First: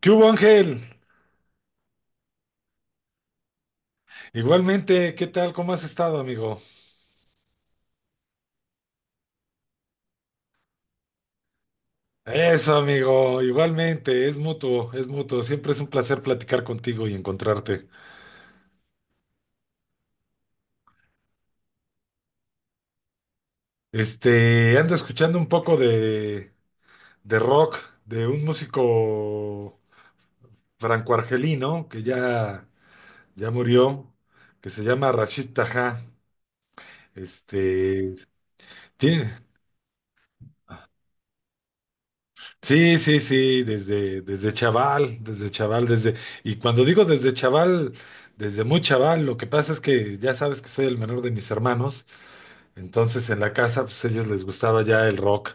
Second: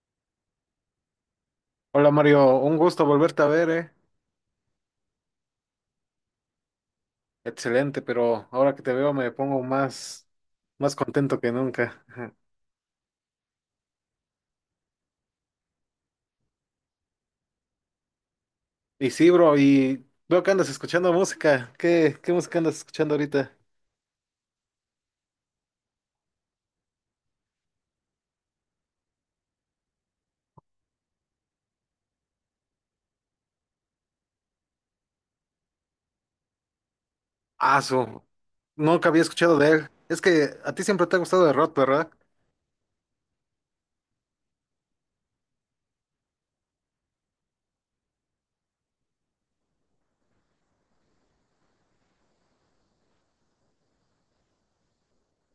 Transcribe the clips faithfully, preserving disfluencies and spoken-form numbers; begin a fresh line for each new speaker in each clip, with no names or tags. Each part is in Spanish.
¿Qué hubo, Ángel?
Hola Mario, un gusto volverte a ver, eh.
Igualmente, ¿qué tal? ¿Cómo has estado, amigo?
Excelente, pero ahora que te veo me pongo más, más contento que nunca. Ajá.
Eso, amigo, igualmente, es mutuo, es mutuo. Siempre es un placer platicar contigo y encontrarte.
Y sí, bro, y veo que andas escuchando música. ¿Qué, qué música andas escuchando ahorita?
Este, ando escuchando un poco de, de rock de un músico franco-argelino que ya, ya murió, que se llama Rashid Taha.
Ah,
Este,
su, nunca había
tiene,
escuchado de él. Es que a ti siempre te ha gustado de rock, ¿verdad?
Sí, sí, sí, desde, desde chaval, desde chaval, desde, y cuando digo desde chaval, desde muy chaval, lo que pasa es que ya sabes que soy el menor de mis hermanos. Entonces en la casa, pues a ellos les gustaba ya el rock,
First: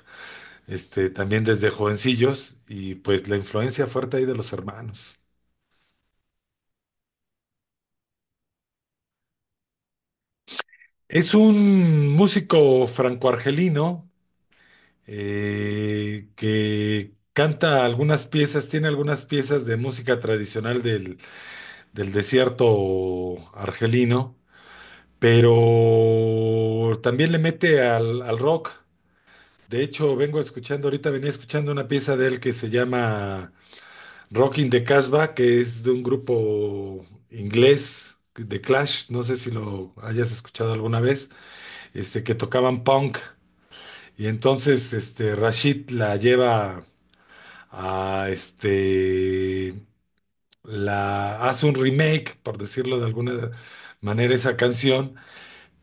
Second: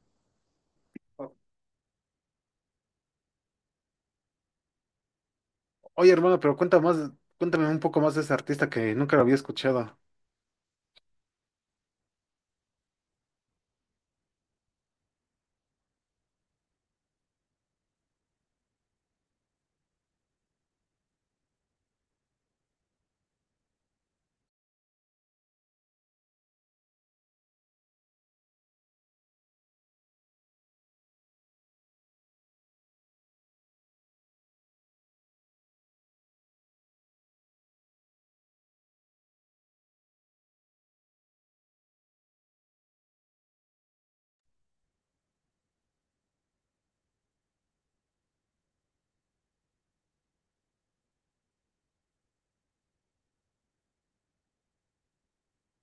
este,
O-
también desde jovencillos, y pues la influencia fuerte ahí de los hermanos.
Oye, hermano, pero cuenta más, cuéntame un poco más de ese artista que nunca lo había escuchado.
Es un músico franco-argelino, eh, que canta algunas piezas, tiene algunas piezas de música tradicional del, del desierto argelino, pero también le mete al, al rock. De hecho, vengo escuchando, ahorita venía escuchando una pieza de él que se llama Rocking the Casbah, que es de un grupo inglés de Clash, no sé si lo hayas escuchado alguna vez, este, que tocaban punk. Y entonces, este, Rashid la lleva a este, la hace un remake, por decirlo de alguna manera, esa canción,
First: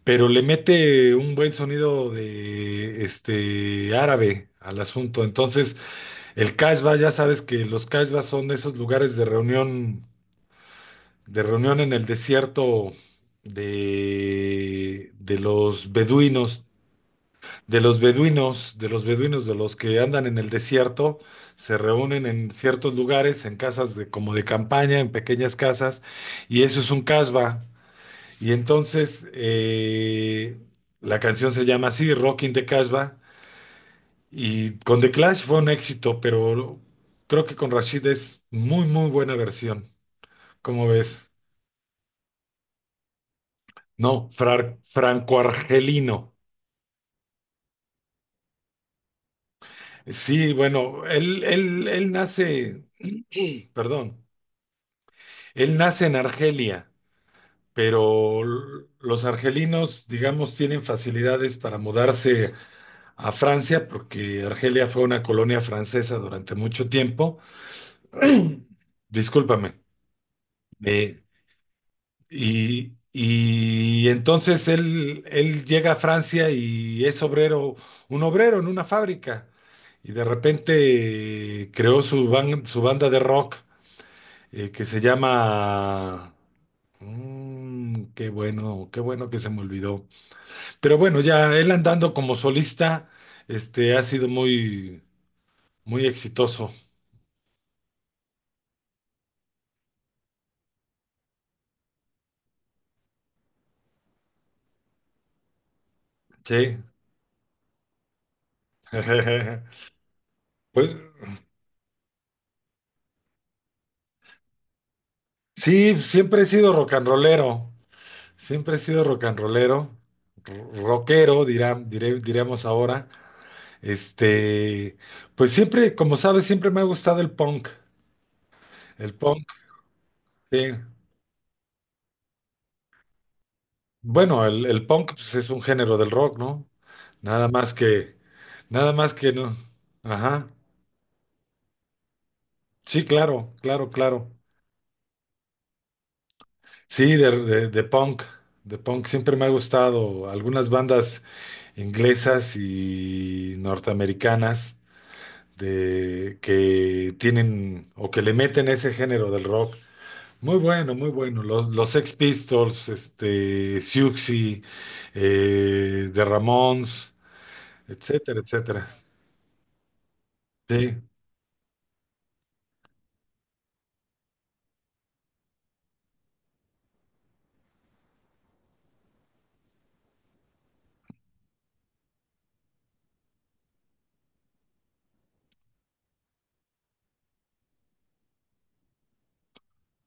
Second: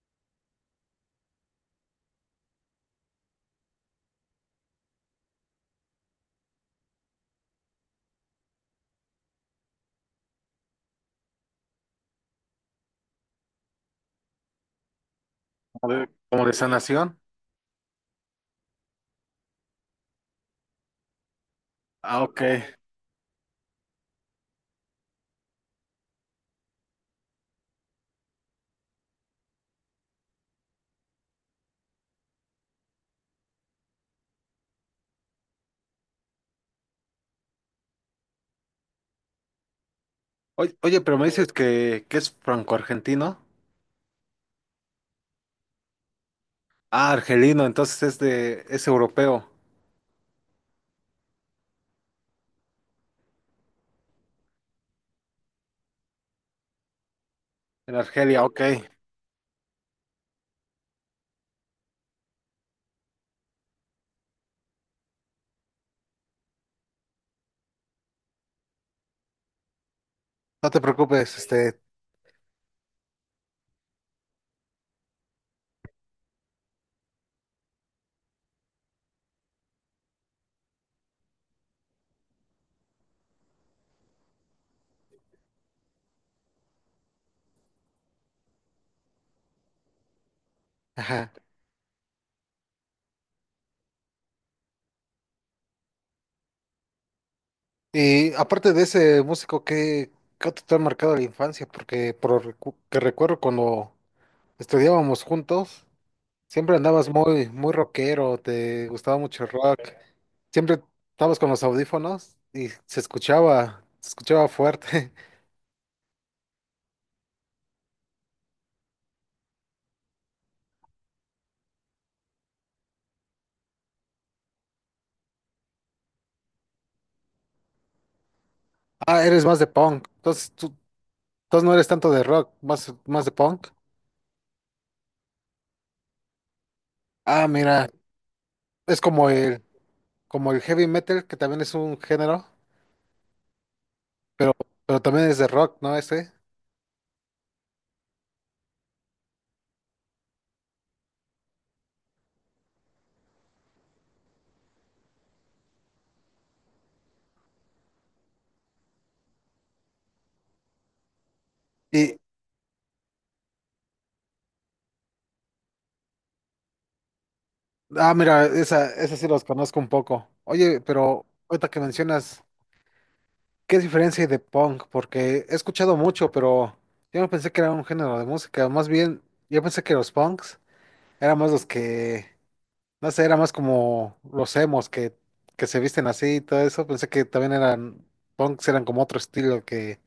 pero le mete un buen sonido de este árabe al asunto. Entonces, el Casbah, ya sabes que los Casbah son esos lugares de reunión, de reunión en el desierto de, de los
Como de, como de
beduinos,
Sanación.
de los beduinos, de los beduinos, de los que andan en el desierto, se
Ah,
reúnen
ok.
en ciertos lugares, en casas de, como de campaña, en pequeñas casas, y eso es un Casbah. Y entonces, eh, la canción se llama así, Rockin' the Casbah, y con The Clash fue un éxito, pero creo que con Rashid es muy, muy buena versión.
Oye,
¿Cómo
oye, pero me
ves?
dices que, que es franco-argentino.
No, frar- franco-argelino.
Ah, argelino, entonces es de, es europeo.
Sí, bueno, él, él, él nace, perdón, él nace en Argelia,
En
pero
Argelia, ok.
l- los argelinos, digamos, tienen facilidades para mudarse a Francia, porque Argelia fue una colonia francesa durante mucho tiempo. Discúlpame.
No te
Eh,
preocupes, este.
y, y entonces él, él llega a Francia y es obrero, un obrero en una fábrica. Y de repente, eh, creó su, ban- su banda de rock, eh, que se llama... Mm, qué bueno, qué bueno que se me olvidó. Pero bueno,
Ajá.
ya él andando como solista, este, ha sido muy, muy exitoso.
Y aparte de ese músico, ¿qué, qué otro te ha marcado la infancia? Porque por lo recu- que recuerdo cuando estudiábamos juntos, siempre
Sí.
andabas muy, muy rockero, te gustaba mucho el rock. Siempre
Pues
estabas con los audífonos y se escuchaba, se escuchaba fuerte.
sí, siempre he sido rock and rollero. Siempre he sido rock and rollero. ro- Rockero, dirán, diré- diríamos ahora. Este, pues siempre, como sabes, siempre me ha gustado el punk. El
Ah, eres
punk,
más de punk. Entonces
sí.
tú, entonces no eres tanto de rock, más, más de punk.
Bueno, el, el punk pues, es un género del rock, ¿no? Nada
Ah,
más
mira,
que, Nada
es
más
como
que no.
el,
Ajá.
como el heavy metal, que también es un género.
Sí, claro, claro, claro.
Pero, pero también es de rock, ¿no? Ese.
Sí, de, de- de punk, de punk siempre me ha gustado. Algunas bandas inglesas y norteamericanas de que tienen o que le meten ese género del rock. Muy bueno, muy bueno. Los, los Sex
Y,
Pistols, este, Siouxsie, eh, The Ramones,
ah,
etcétera,
mira, esa,
etcétera.
esa sí los conozco un poco. Oye,
Sí,
pero ahorita que mencionas, ¿qué diferencia hay de punk? Porque he escuchado mucho, pero yo no pensé que era un género de música. Más bien, yo pensé que los punks eran más los que, no sé, era más como los emos que, que se visten así y todo eso. Pensé que también eran, punks eran como otro estilo que,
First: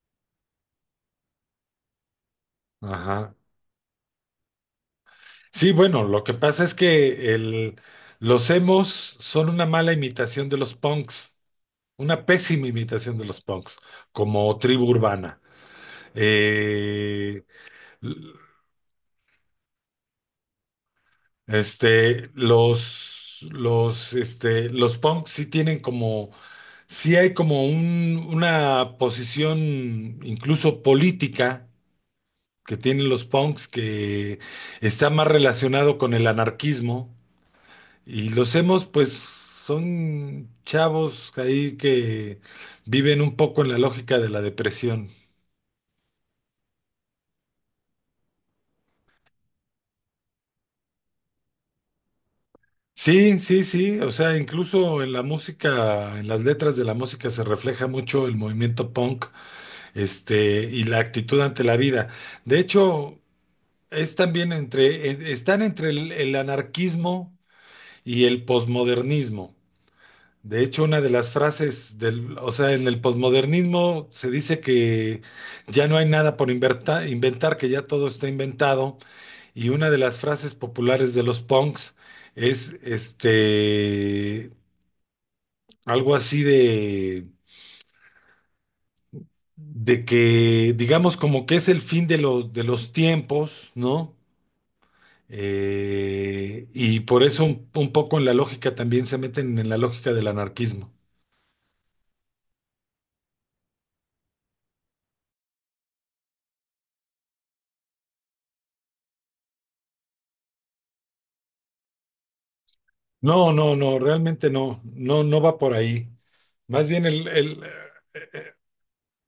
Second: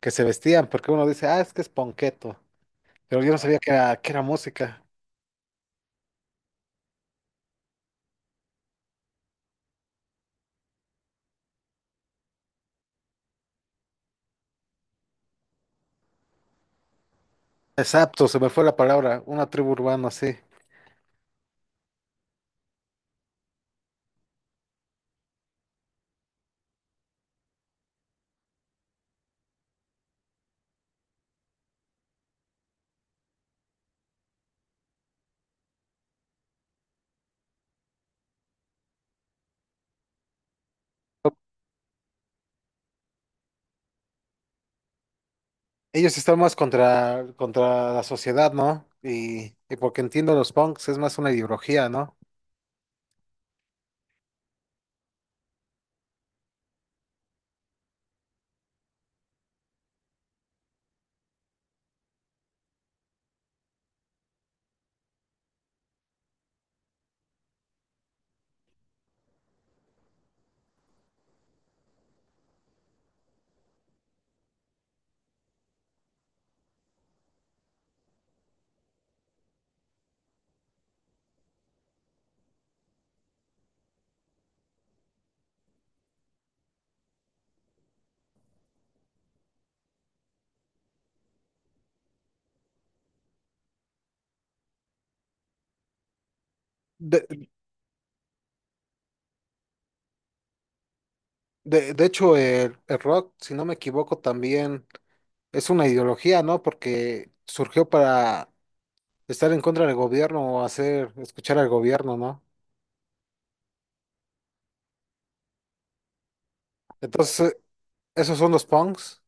que se vestían, porque uno dice, ah, es que es punketo. Pero yo
ajá.
no sabía que era, que era música.
Sí, bueno, lo que pasa es que el, los emos son una mala imitación de los punks. Una pésima imitación de los punks, como tribu urbana. Eh,
Exacto,
l-
se me fue la palabra, una tribu urbana, sí.
este, los, los, este, los punks sí tienen como, sí hay como un- una posición incluso política que tienen los punks, que está más relacionado con el anarquismo. Y los hemos, pues, son chavos ahí que viven un poco en la lógica de la depresión.
Ellos están más contra, contra la sociedad, ¿no? Y, y porque entiendo los punks, es más una ideología, ¿no?
Sí, sí, sí, o sea, incluso en la música, en las letras de la música se refleja mucho el movimiento punk, este, y la actitud ante la vida. De hecho, es también entre, en- están entre el, el anarquismo y el posmodernismo. De hecho, una de las frases del, o sea, en el posmodernismo se dice que ya no hay nada por inverta- inventar, que ya todo está inventado, y una de las frases populares de los punks es este algo así de, de que, digamos, como que es el fin de los, de los tiempos, ¿no? Eh, y por eso,
De,
un, un poco, en la lógica también, se meten en la lógica del anarquismo.
de, de hecho, el, el rock, si no me equivoco, también es una ideología, ¿no? Porque surgió para estar en contra del gobierno o hacer, escuchar al gobierno, ¿no?
No, no, no, realmente no, no, no va por ahí. Más bien, el,
Entonces,
el, eh,
esos son los punks.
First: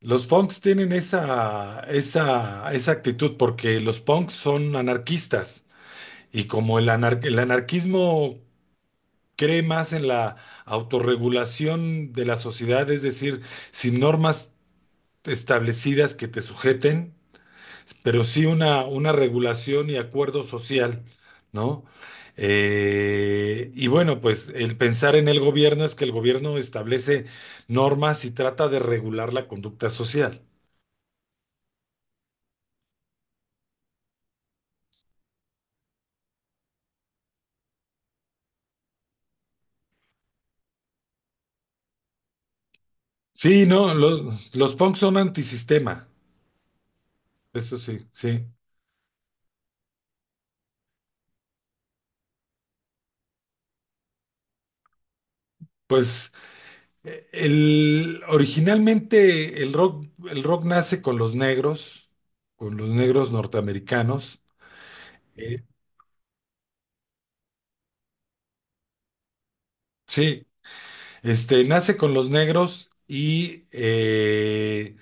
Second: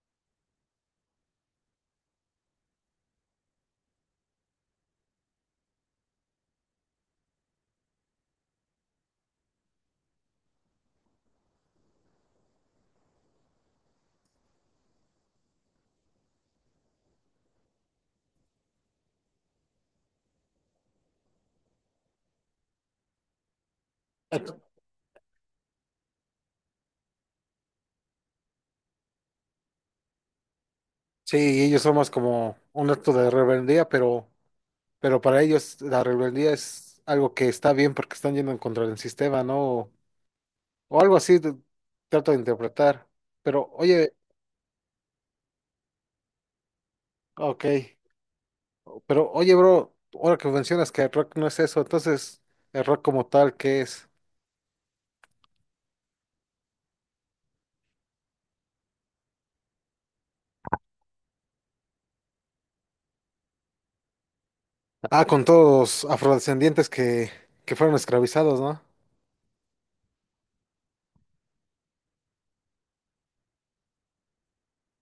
los punks tienen esa, esa, esa actitud porque los punks son anarquistas, y como el anar- el anarquismo cree más en la autorregulación de la sociedad, es decir, sin normas establecidas que te sujeten, pero sí una, una regulación y acuerdo social, ¿no? Eh, y bueno, pues
Ent-
el pensar en el gobierno es que el gobierno establece normas y trata de regular la conducta social.
Sí, ellos son más como un acto de rebeldía, pero Pero para ellos la rebeldía es algo que está bien porque están yendo en contra del sistema, ¿no? O, o algo así de- trato de interpretar.
Sí,
Pero
no,
oye,
los, los punks son antisistema,
ok,
eso sí, sí.
pero oye, bro, ahora que mencionas que el rock no es eso, entonces el rock como tal, ¿qué es?
Pues Eh, El, originalmente el rock, el rock nace con los negros, con los negros norteamericanos.
Ah, con
Eh,
todos los afrodescendientes que, que fueron esclavizados, ¿no?
Sí, este, nace con los negros y eh,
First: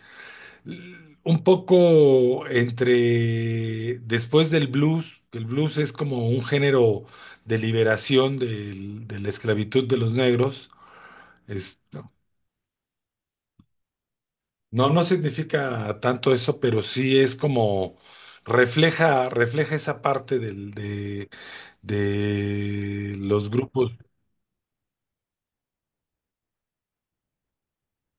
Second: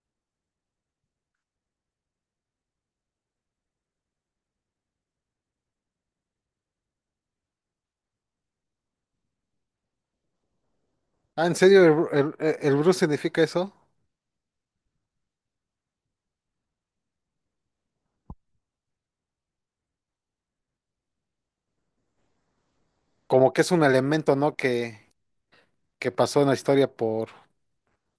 l- un poco entre, después del blues, que el blues es como un género de liberación del- de la esclavitud de los negros.
Ah, ¿en serio el, el, el blues significa eso?
No, no significa tanto eso, pero sí es como refleja, refleja esa parte del, de, de los
Como que es un
grupos.
elemento, ¿no? Que, que pasó en la historia por...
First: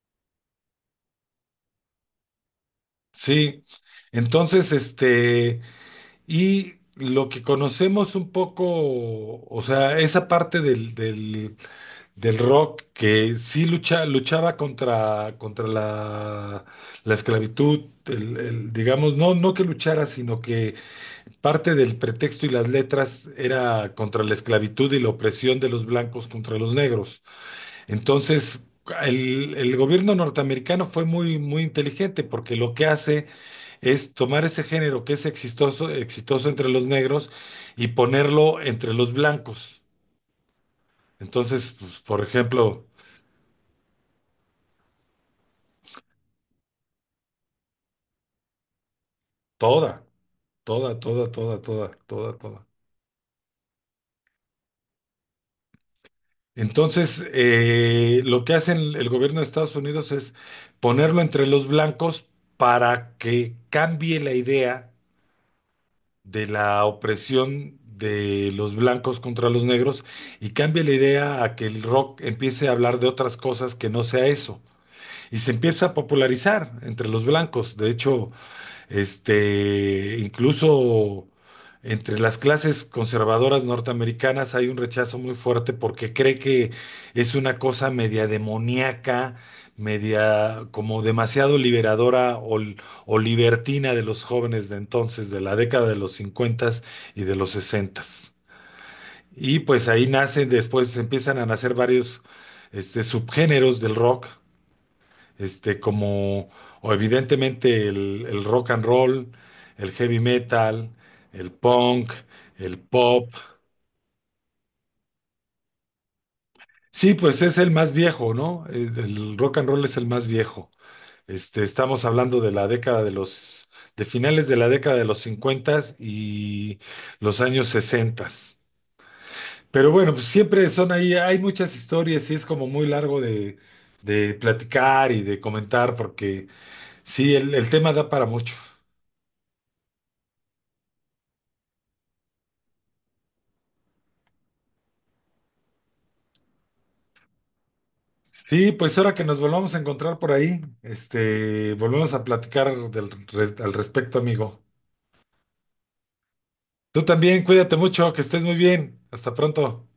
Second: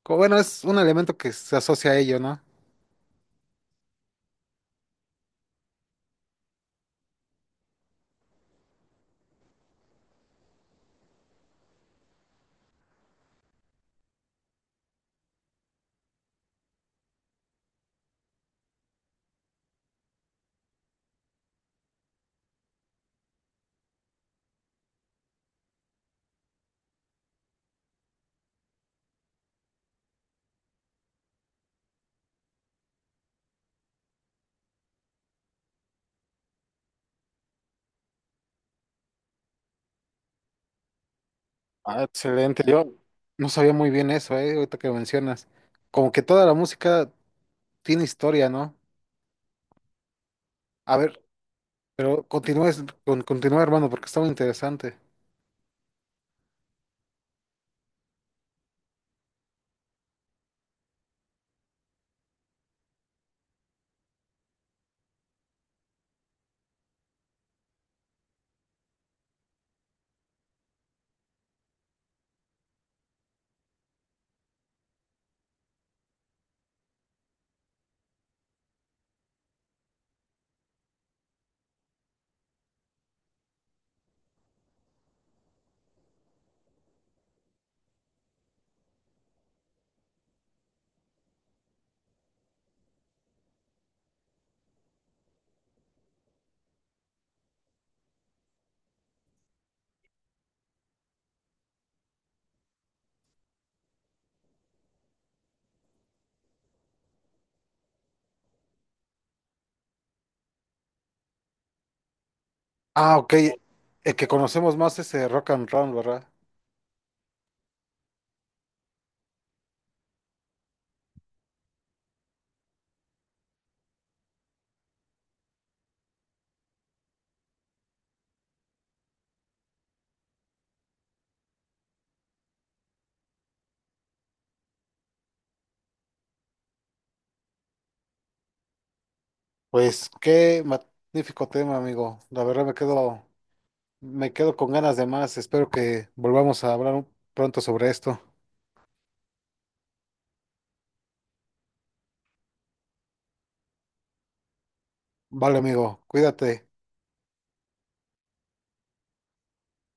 como, bueno, es un elemento que se asocia a ello, ¿no?
Sí. Entonces, este, y lo que conocemos un poco, o sea, esa parte del, del, del rock que sí lucha, luchaba contra, contra la, la esclavitud, el- el, digamos, no, no que luchara, sino que parte del pretexto y las letras era contra la esclavitud y la opresión de los blancos contra los negros. Entonces, el, el gobierno norteamericano fue muy, muy inteligente, porque lo que hace es tomar ese género que es exitoso, exitoso entre los negros, y ponerlo entre los blancos. Entonces, pues,
Ah,
por
excelente.
ejemplo,
Yo no sabía muy bien eso, eh, ahorita que mencionas. Como que toda la música tiene historia, ¿no?
toda,
A
toda,
ver,
toda, toda, toda,
pero
toda, toda.
continúa, es- con- continúa, hermano, porque está muy interesante.
Entonces, eh, lo que hace el, el gobierno de Estados Unidos es ponerlo entre los blancos, para que cambie la idea de la opresión de los blancos contra los negros, y cambie la idea a que el rock empiece a hablar de otras cosas que no sea eso. Y se empieza a popularizar entre los blancos. De hecho, este, incluso entre las clases conservadoras norteamericanas hay un rechazo muy fuerte, porque cree que es una cosa media demoníaca, media como demasiado liberadora, o, o libertina, de los jóvenes de entonces, de la década de los cincuenta y de los sesenta. Y pues ahí nacen, después empiezan a nacer varios este, subgéneros del rock, este, como, o evidentemente el, el rock and roll, el heavy metal, el punk, el
Ah,
pop.
ok. El que conocemos más es eh, rock and roll, ¿verdad?
Sí, pues es el más viejo, ¿no? Es- El rock and roll es el más viejo. Este, estamos hablando de la década de los, de finales de la década de los cincuenta y los años sesenta. Pero bueno, pues siempre son ahí, hay muchas historias, y es como muy largo de, de platicar y de comentar, porque sí, el el tema da para mucho.
Pues qué magnífico tema, amigo. La verdad me quedo, me quedo, con ganas de más. Espero que volvamos a hablar pronto sobre esto.
Sí, pues ahora que nos volvamos a encontrar por ahí, este, volvemos a platicar del, res- al respecto, amigo.
Vale, amigo, cuídate.
Tú también, cuídate mucho, que estés muy bien. Hasta pronto.